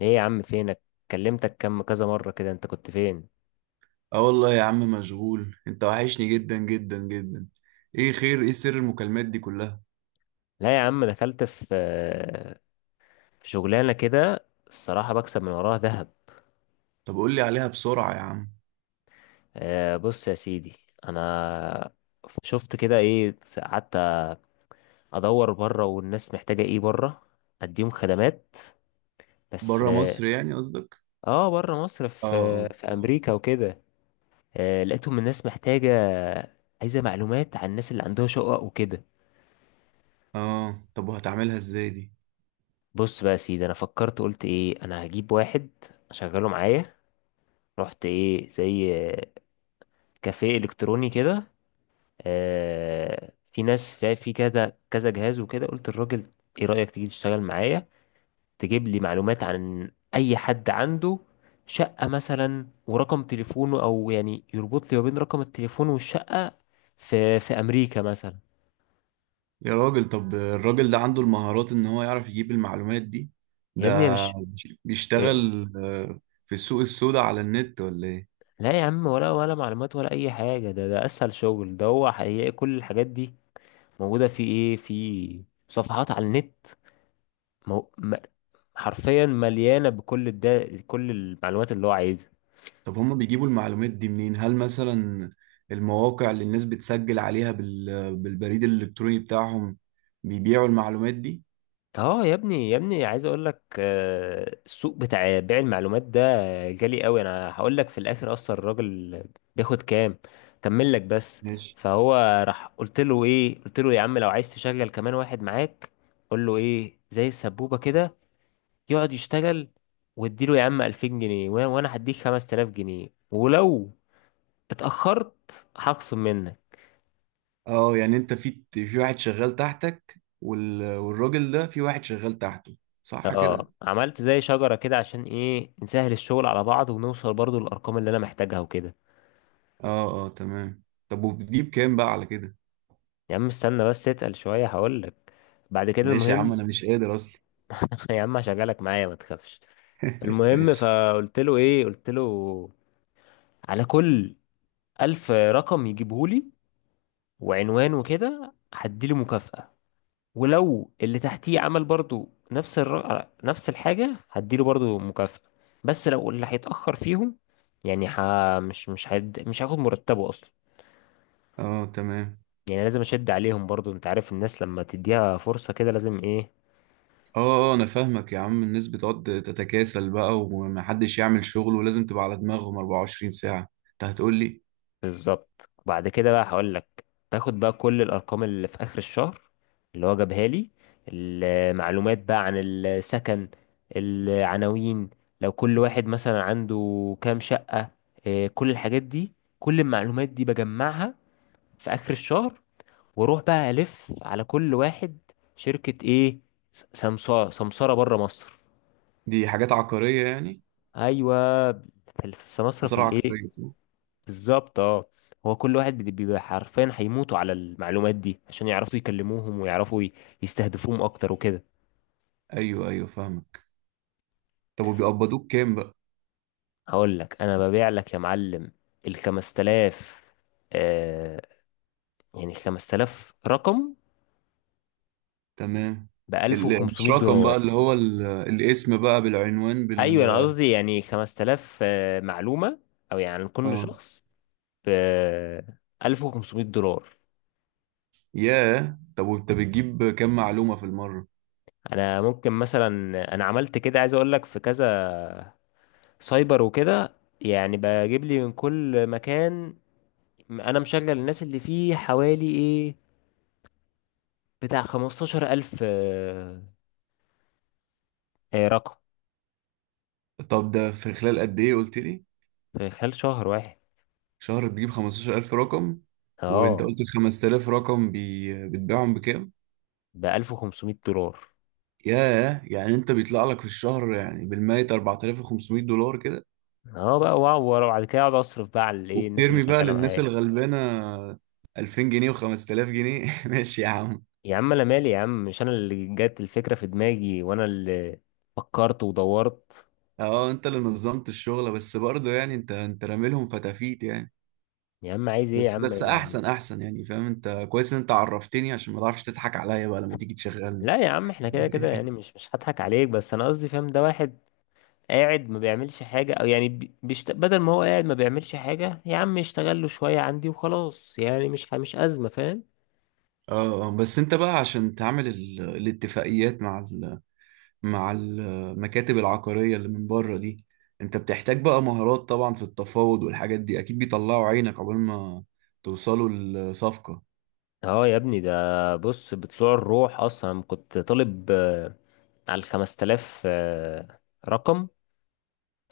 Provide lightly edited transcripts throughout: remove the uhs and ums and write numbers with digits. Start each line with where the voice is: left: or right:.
left: ايه يا عم، فينك؟ كلمتك كم كذا مرة كده، انت كنت فين؟
right: اه والله يا عم مشغول، انت وحشني جدا جدا جدا. ايه خير؟ ايه سر المكالمات دي كلها؟
left: لا يا عم، دخلت في شغلانة كده، الصراحة بكسب من وراها ذهب.
right: طب قول لي عليها بسرعة يا عم.
left: آه، بص يا سيدي، انا شفت كده قعدت ادور بره والناس محتاجة ايه بره، اديهم خدمات بس
right: بره
left: اه.
right: مصر يعني قصدك؟
left: آه، بره مصر، في
right: اه
left: في
right: اه،
left: امريكا وكده. آه، لقيتهم الناس محتاجة عايزة معلومات عن الناس اللي عندها شقق وكده.
right: اه. طب وهتعملها ازاي دي؟
left: بص بقى يا سيدي، انا فكرت قلت ايه، انا هجيب واحد اشغله معايا. رحت ايه زي كافيه الكتروني كده، في ناس في كذا كذا جهاز وكده، قلت الراجل، ايه رأيك تيجي تشتغل معايا؟ تجيب لي معلومات عن اي حد عنده شقة مثلا ورقم تليفونه، او يعني يربط لي ما بين رقم التليفون والشقة في امريكا مثلا.
right: يا راجل، طب الراجل ده عنده المهارات ان هو يعرف يجيب المعلومات دي؟
left: يا
right: ده
left: ابني يا مش. إيه؟
right: بيشتغل في السوق السوداء على النت ولا ايه؟
left: لا يا عم، ولا معلومات ولا اي حاجة، ده اسهل شغل، ده هو حقيقي كل الحاجات دي موجودة في في صفحات على النت. مو... م... حرفيا مليانه كل المعلومات اللي هو عايزها.
right: طب هما بيجيبوا المعلومات دي منين؟ هل مثلا المواقع اللي الناس بتسجل عليها بالبريد الإلكتروني بتاعهم بيبيعوا المعلومات دي؟
left: اه يا ابني يا ابني، عايز اقول لك السوق بتاع بيع المعلومات ده غالي قوي، انا هقول لك في الاخر، اصلا الراجل بياخد كام، كمل لك بس.
right: ماشي.
left: فهو راح قلت له ايه، قلت له يا عم لو عايز تشغل كمان واحد معاك، قول له ايه، زي السبوبه كده، يقعد يشتغل، واديله يا عم 2000 جنيه، وأنا هديك 5000 جنيه، ولو اتاخرت هخصم منك.
right: اه، يعني انت في واحد شغال تحتك، والراجل ده في واحد شغال تحته، صح كده؟
left: اه، عملت زي شجرة كده عشان ايه نسهل الشغل على بعض ونوصل برضو للأرقام اللي أنا محتاجها وكده.
right: اه، اه، تمام. طب ودي بكام بقى على كده؟
left: يا عم استنى بس اتقل شوية هقولك، بعد كده
right: ماشي يا عم،
left: المهم.
right: انا مش قادر اصلا.
left: يا عم هشغلك معايا، ما تخافش. المهم
right: ماشي.
left: فقلت له ايه، قلت له، على كل 1000 رقم يجيبهولي وعنوان وكده، هديله مكافأة، ولو اللي تحتيه عمل برضو نفس الحاجة هديله برضو مكافأة. بس لو اللي هيتأخر فيهم، يعني مش مش هاخد مرتبه أصلا،
right: اه، تمام.
left: يعني لازم اشد عليهم برضو، انت عارف الناس لما تديها فرصة كده لازم ايه.
right: اه، اه، انا فاهمك يا عم. الناس بتقعد تتكاسل بقى ومحدش يعمل شغل، ولازم تبقى على دماغهم 24 ساعة، انت هتقول لي؟
left: بالظبط، وبعد كده بقى هقول لك، باخد بقى كل الارقام اللي في اخر الشهر اللي هو جابها لي، المعلومات بقى عن السكن، العناوين، لو كل واحد مثلا عنده كام شقة، إيه، كل الحاجات دي، كل المعلومات دي بجمعها في اخر الشهر، واروح بقى الف على كل واحد شركة، ايه، سمسارة سمسارة بره مصر.
right: دي حاجات عقارية يعني؟
left: ايوه، في السمسرة في
right: مصارعة
left: الايه.
right: عقارية، صح؟
left: بالظبط اه. هو كل واحد بيبقى حرفيا هيموتوا على المعلومات دي عشان يعرفوا يكلموهم ويعرفوا يستهدفوهم اكتر وكده.
right: أيوه، أيوه، فاهمك. طب وبيقبضوك كام بقى؟
left: هقول لك، انا ببيع لك يا معلم، ال 5000، آه يعني 5000 رقم
right: تمام.
left: ب 1500
right: مش رقم بقى، اللي
left: دولار
right: هو الاسم بقى بالعنوان.
left: ايوه، انا قصدي يعني 5000 معلومة، او يعني كل
right: اه،
left: شخص ب 1500 دولار.
right: ياه. طب وانت بتجيب كام معلومة في المرة؟
left: انا ممكن مثلا، انا عملت كده عايز اقول لك، في كذا سايبر وكده، يعني بجيب لي من كل مكان، انا مشغل الناس اللي فيه حوالي بتاع 15000 رقم،
right: طب ده في خلال قد إيه قلت لي؟
left: في خلال شهر واحد.
right: شهر بتجيب 15000 رقم؟ وانت
left: اه،
right: قلت ال 5000 رقم، بتبيعهم بكام؟
left: ب 1500 دولار.
right: ياه. يعني انت بيطلع لك في الشهر يعني بالمية 4500 دولار كده؟
left: اه بقى، واو وبعد كده اقعد اصرف بقى على الايه الناس اللي
right: وبترمي بقى
left: شغاله
right: للناس
left: معايا.
right: الغلبانة 2000 جنيه و5000 جنيه. ماشي يا عم.
left: يا عم انا مالي يا عم، مش انا اللي جت الفكره في دماغي، وانا اللي فكرت ودورت.
right: اه، انت اللي نظمت الشغل بس برضه يعني انت راميلهم فتافيت يعني.
left: يا عم عايز ايه يا
right: بس
left: عم؟
right: بس، احسن احسن، يعني فاهم؟ انت كويس ان انت عرفتني عشان ما تعرفش تضحك عليا بقى لما تيجي تشغلني.
left: لا يا عم، احنا كده كده يعني مش هضحك عليك، بس انا قصدي فاهم، ده واحد قاعد ما بيعملش حاجة، او يعني بدل ما هو قاعد ما بيعملش حاجة يا عم يشتغل له شوية عندي وخلاص، يعني مش أزمة فاهم.
right: اه، بس انت بقى عشان تعمل الاتفاقيات مع المكاتب العقارية اللي من بره دي، انت بتحتاج بقى مهارات طبعا في التفاوض والحاجات دي، اكيد بيطلعوا عينك عقبال ما توصلوا لصفقة.
left: اه يا ابني، ده بص بطلوع الروح اصلا، كنت طالب على ال 5000 رقم،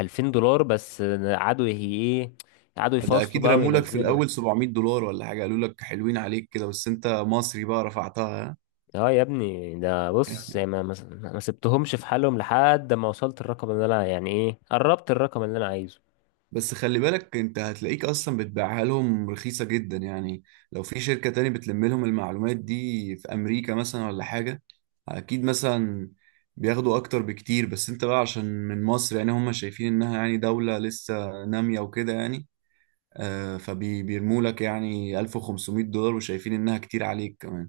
left: 2000 دولار بس، قعدوا يه- ايه قعدوا
right: ده
left: يفاصلوا
right: اكيد
left: بقى
right: رمولك في
left: وينزلوا.
right: الاول 700 دولار ولا حاجه، قالوا لك حلوين عليك كده، بس انت مصري بقى رفعتها.
left: اه يا ابني، ده بص يعني، ما سبتهمش في حالهم لحد ما وصلت الرقم اللي انا، يعني ايه، قربت الرقم اللي انا عايزه.
right: بس خلي بالك، انت هتلاقيك اصلا بتبيعها لهم رخيصه جدا يعني. لو في شركه تاني بتلم لهم المعلومات دي في امريكا مثلا ولا حاجه، اكيد مثلا بياخدوا اكتر بكتير. بس انت بقى عشان من مصر يعني هم شايفين انها يعني دوله لسه ناميه وكده يعني، فبيرموا لك يعني 1500 دولار وشايفين انها كتير عليك كمان.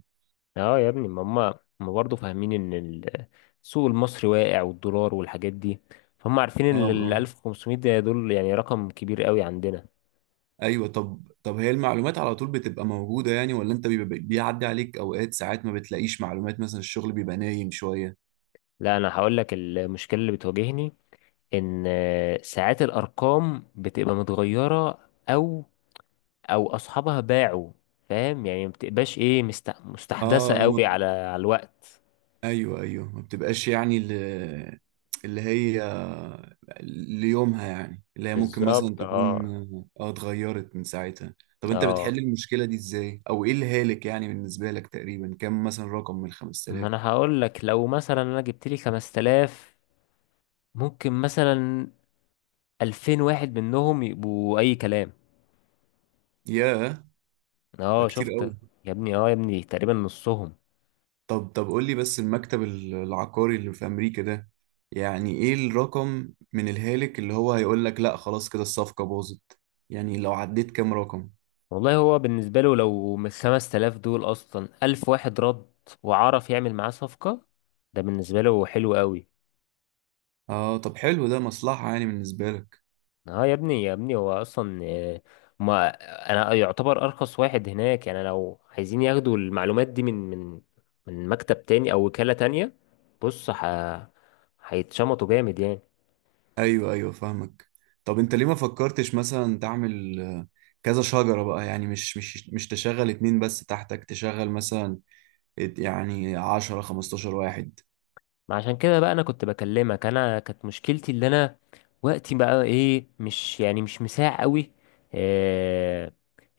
left: اه يا ابني، ما هم برضه فاهمين ان السوق المصري واقع والدولار والحاجات دي، فهم عارفين
right: اه،
left: ان ال
right: اه،
left: 1500 ده دول يعني رقم كبير قوي عندنا.
right: ايوه. طب هي المعلومات على طول بتبقى موجودة يعني ولا انت بيبقى بيعدي عليك اوقات ساعات ما بتلاقيش معلومات، مثلا الشغل بيبقى نايم شوية؟
left: لا، انا هقول لك المشكله اللي بتواجهني، ان ساعات الارقام بتبقى متغيره، او او اصحابها باعوا، فاهم يعني ما بتبقاش ايه مستحدثه
right: اه،
left: قوي على الوقت.
right: ايوه، ايوه، ما بتبقاش يعني اللي هي ليومها، يعني اللي هي ممكن مثلا
left: بالظبط
right: تكون.
left: اه
right: اه، اتغيرت من ساعتها. طب انت بتحل
left: اه.
right: المشكلة دي ازاي، او ايه الهالك يعني بالنسبة لك؟ تقريبا كم مثلا رقم من
left: ما
right: 5000؟
left: انا هقول لك، لو مثلا انا جبت لي 5000، ممكن مثلا 2000 واحد منهم يبقوا اي كلام.
right: ياه، ده
left: اه
right: كتير
left: شفت.
right: قوي.
left: يا ابني، اه يا ابني، تقريبا نصهم.
right: طب قول لي بس، المكتب العقاري اللي في أمريكا ده، يعني إيه الرقم من الهالك اللي هو هيقول لك لأ خلاص، كده الصفقة باظت؟ يعني لو عديت كام رقم؟
left: والله هو بالنسبة له، لو من 5000 دول اصلا 1000 واحد رد وعرف يعمل معاه صفقة، ده بالنسبة له حلو قوي.
right: آه. طب حلو، ده مصلحة يعني بالنسبة لك؟
left: اه يا ابني يا ابني، هو اصلا ما انا يعتبر ارخص واحد هناك، يعني لو عايزين ياخدوا المعلومات دي من مكتب تاني او وكالة تانية، بص هيتشمطوا جامد يعني.
right: أيوه، أيوه، فاهمك. طب أنت ليه ما فكرتش مثلا تعمل كذا شجرة بقى؟ يعني مش تشغل اتنين بس تحتك، تشغل مثلا يعني 10 15 واحد.
left: ما عشان كده بقى انا كنت بكلمك، انا كانت مشكلتي اللي انا، وقتي بقى ايه مش، يعني مش مساع قوي، إيه،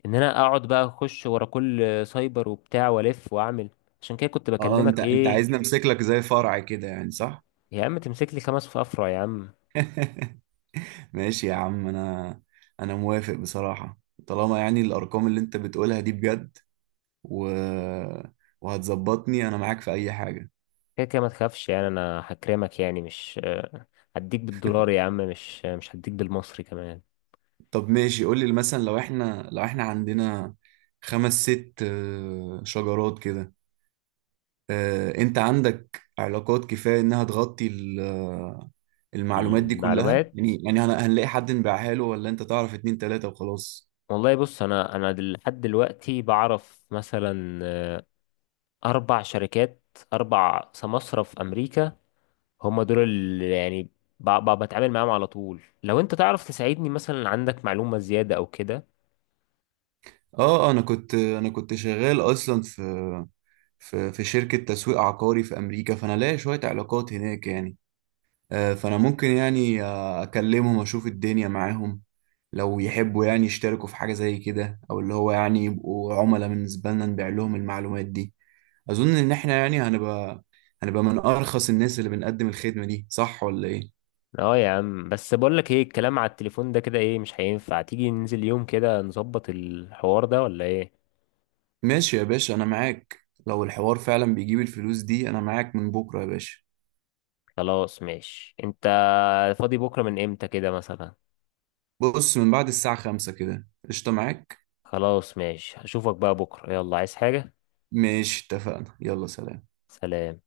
left: ان انا اقعد بقى اخش ورا كل سايبر وبتاع والف واعمل، عشان كده كنت
right: اه، انت
left: بكلمك
right: انت
left: ايه.
right: عايز نمسك لك زي فرع كده يعني، صح؟
left: يا عم تمسك لي خمس في افرع يا عم.
right: ماشي يا عم، انا موافق بصراحة. طالما يعني الارقام اللي انت بتقولها دي بجد و... وهتظبطني انا معاك في اي حاجة.
left: كده كده ما تخافش، يعني انا هكرمك، يعني مش هديك بالدولار يا عم، مش مش هديك بالمصري كمان.
right: طب ماشي، قول لي مثلا لو احنا عندنا خمس ست شجرات كده، انت عندك علاقات كفاية انها تغطي المعلومات دي كلها؟
left: المعلومات،
right: يعني هنلاقي حد نبيعها له ولا انت تعرف اتنين تلاتة وخلاص؟
left: والله بص، انا لحد دلوقتي بعرف مثلا أربع شركات، أربع سماسرة في أمريكا، هم دول اللي يعني بتعامل معاهم على طول، لو أنت تعرف تساعدني مثلا عندك معلومة زيادة أو كده.
right: اه. انا كنت شغال اصلا في شركة تسويق عقاري في أمريكا، فأنا لاقي شوية علاقات هناك يعني. فأنا ممكن يعني أكلمهم أشوف الدنيا معاهم، لو يحبوا يعني يشتركوا في حاجة زي كده، أو اللي هو يعني يبقوا عملاء بالنسبة لنا نبيع لهم المعلومات دي. أظن إن إحنا يعني هنبقى من أرخص الناس اللي بنقدم الخدمة دي، صح ولا إيه؟
left: اه يا عم، بس بقول لك ايه، الكلام على التليفون ده كده ايه، مش هينفع تيجي ننزل يوم كده نظبط الحوار ده ولا ايه؟
right: ماشي يا باشا، أنا معاك. لو الحوار فعلا بيجيب الفلوس دي، أنا معاك من بكرة يا باشا.
left: خلاص ماشي، انت فاضي بكرة من امتى كده مثلا؟
right: بص، من بعد الساعة 5 كده، قشطة معاك؟
left: خلاص ماشي، هشوفك بقى بكرة، يلا عايز حاجة؟
right: ماشي، اتفقنا. يلا سلام.
left: سلام.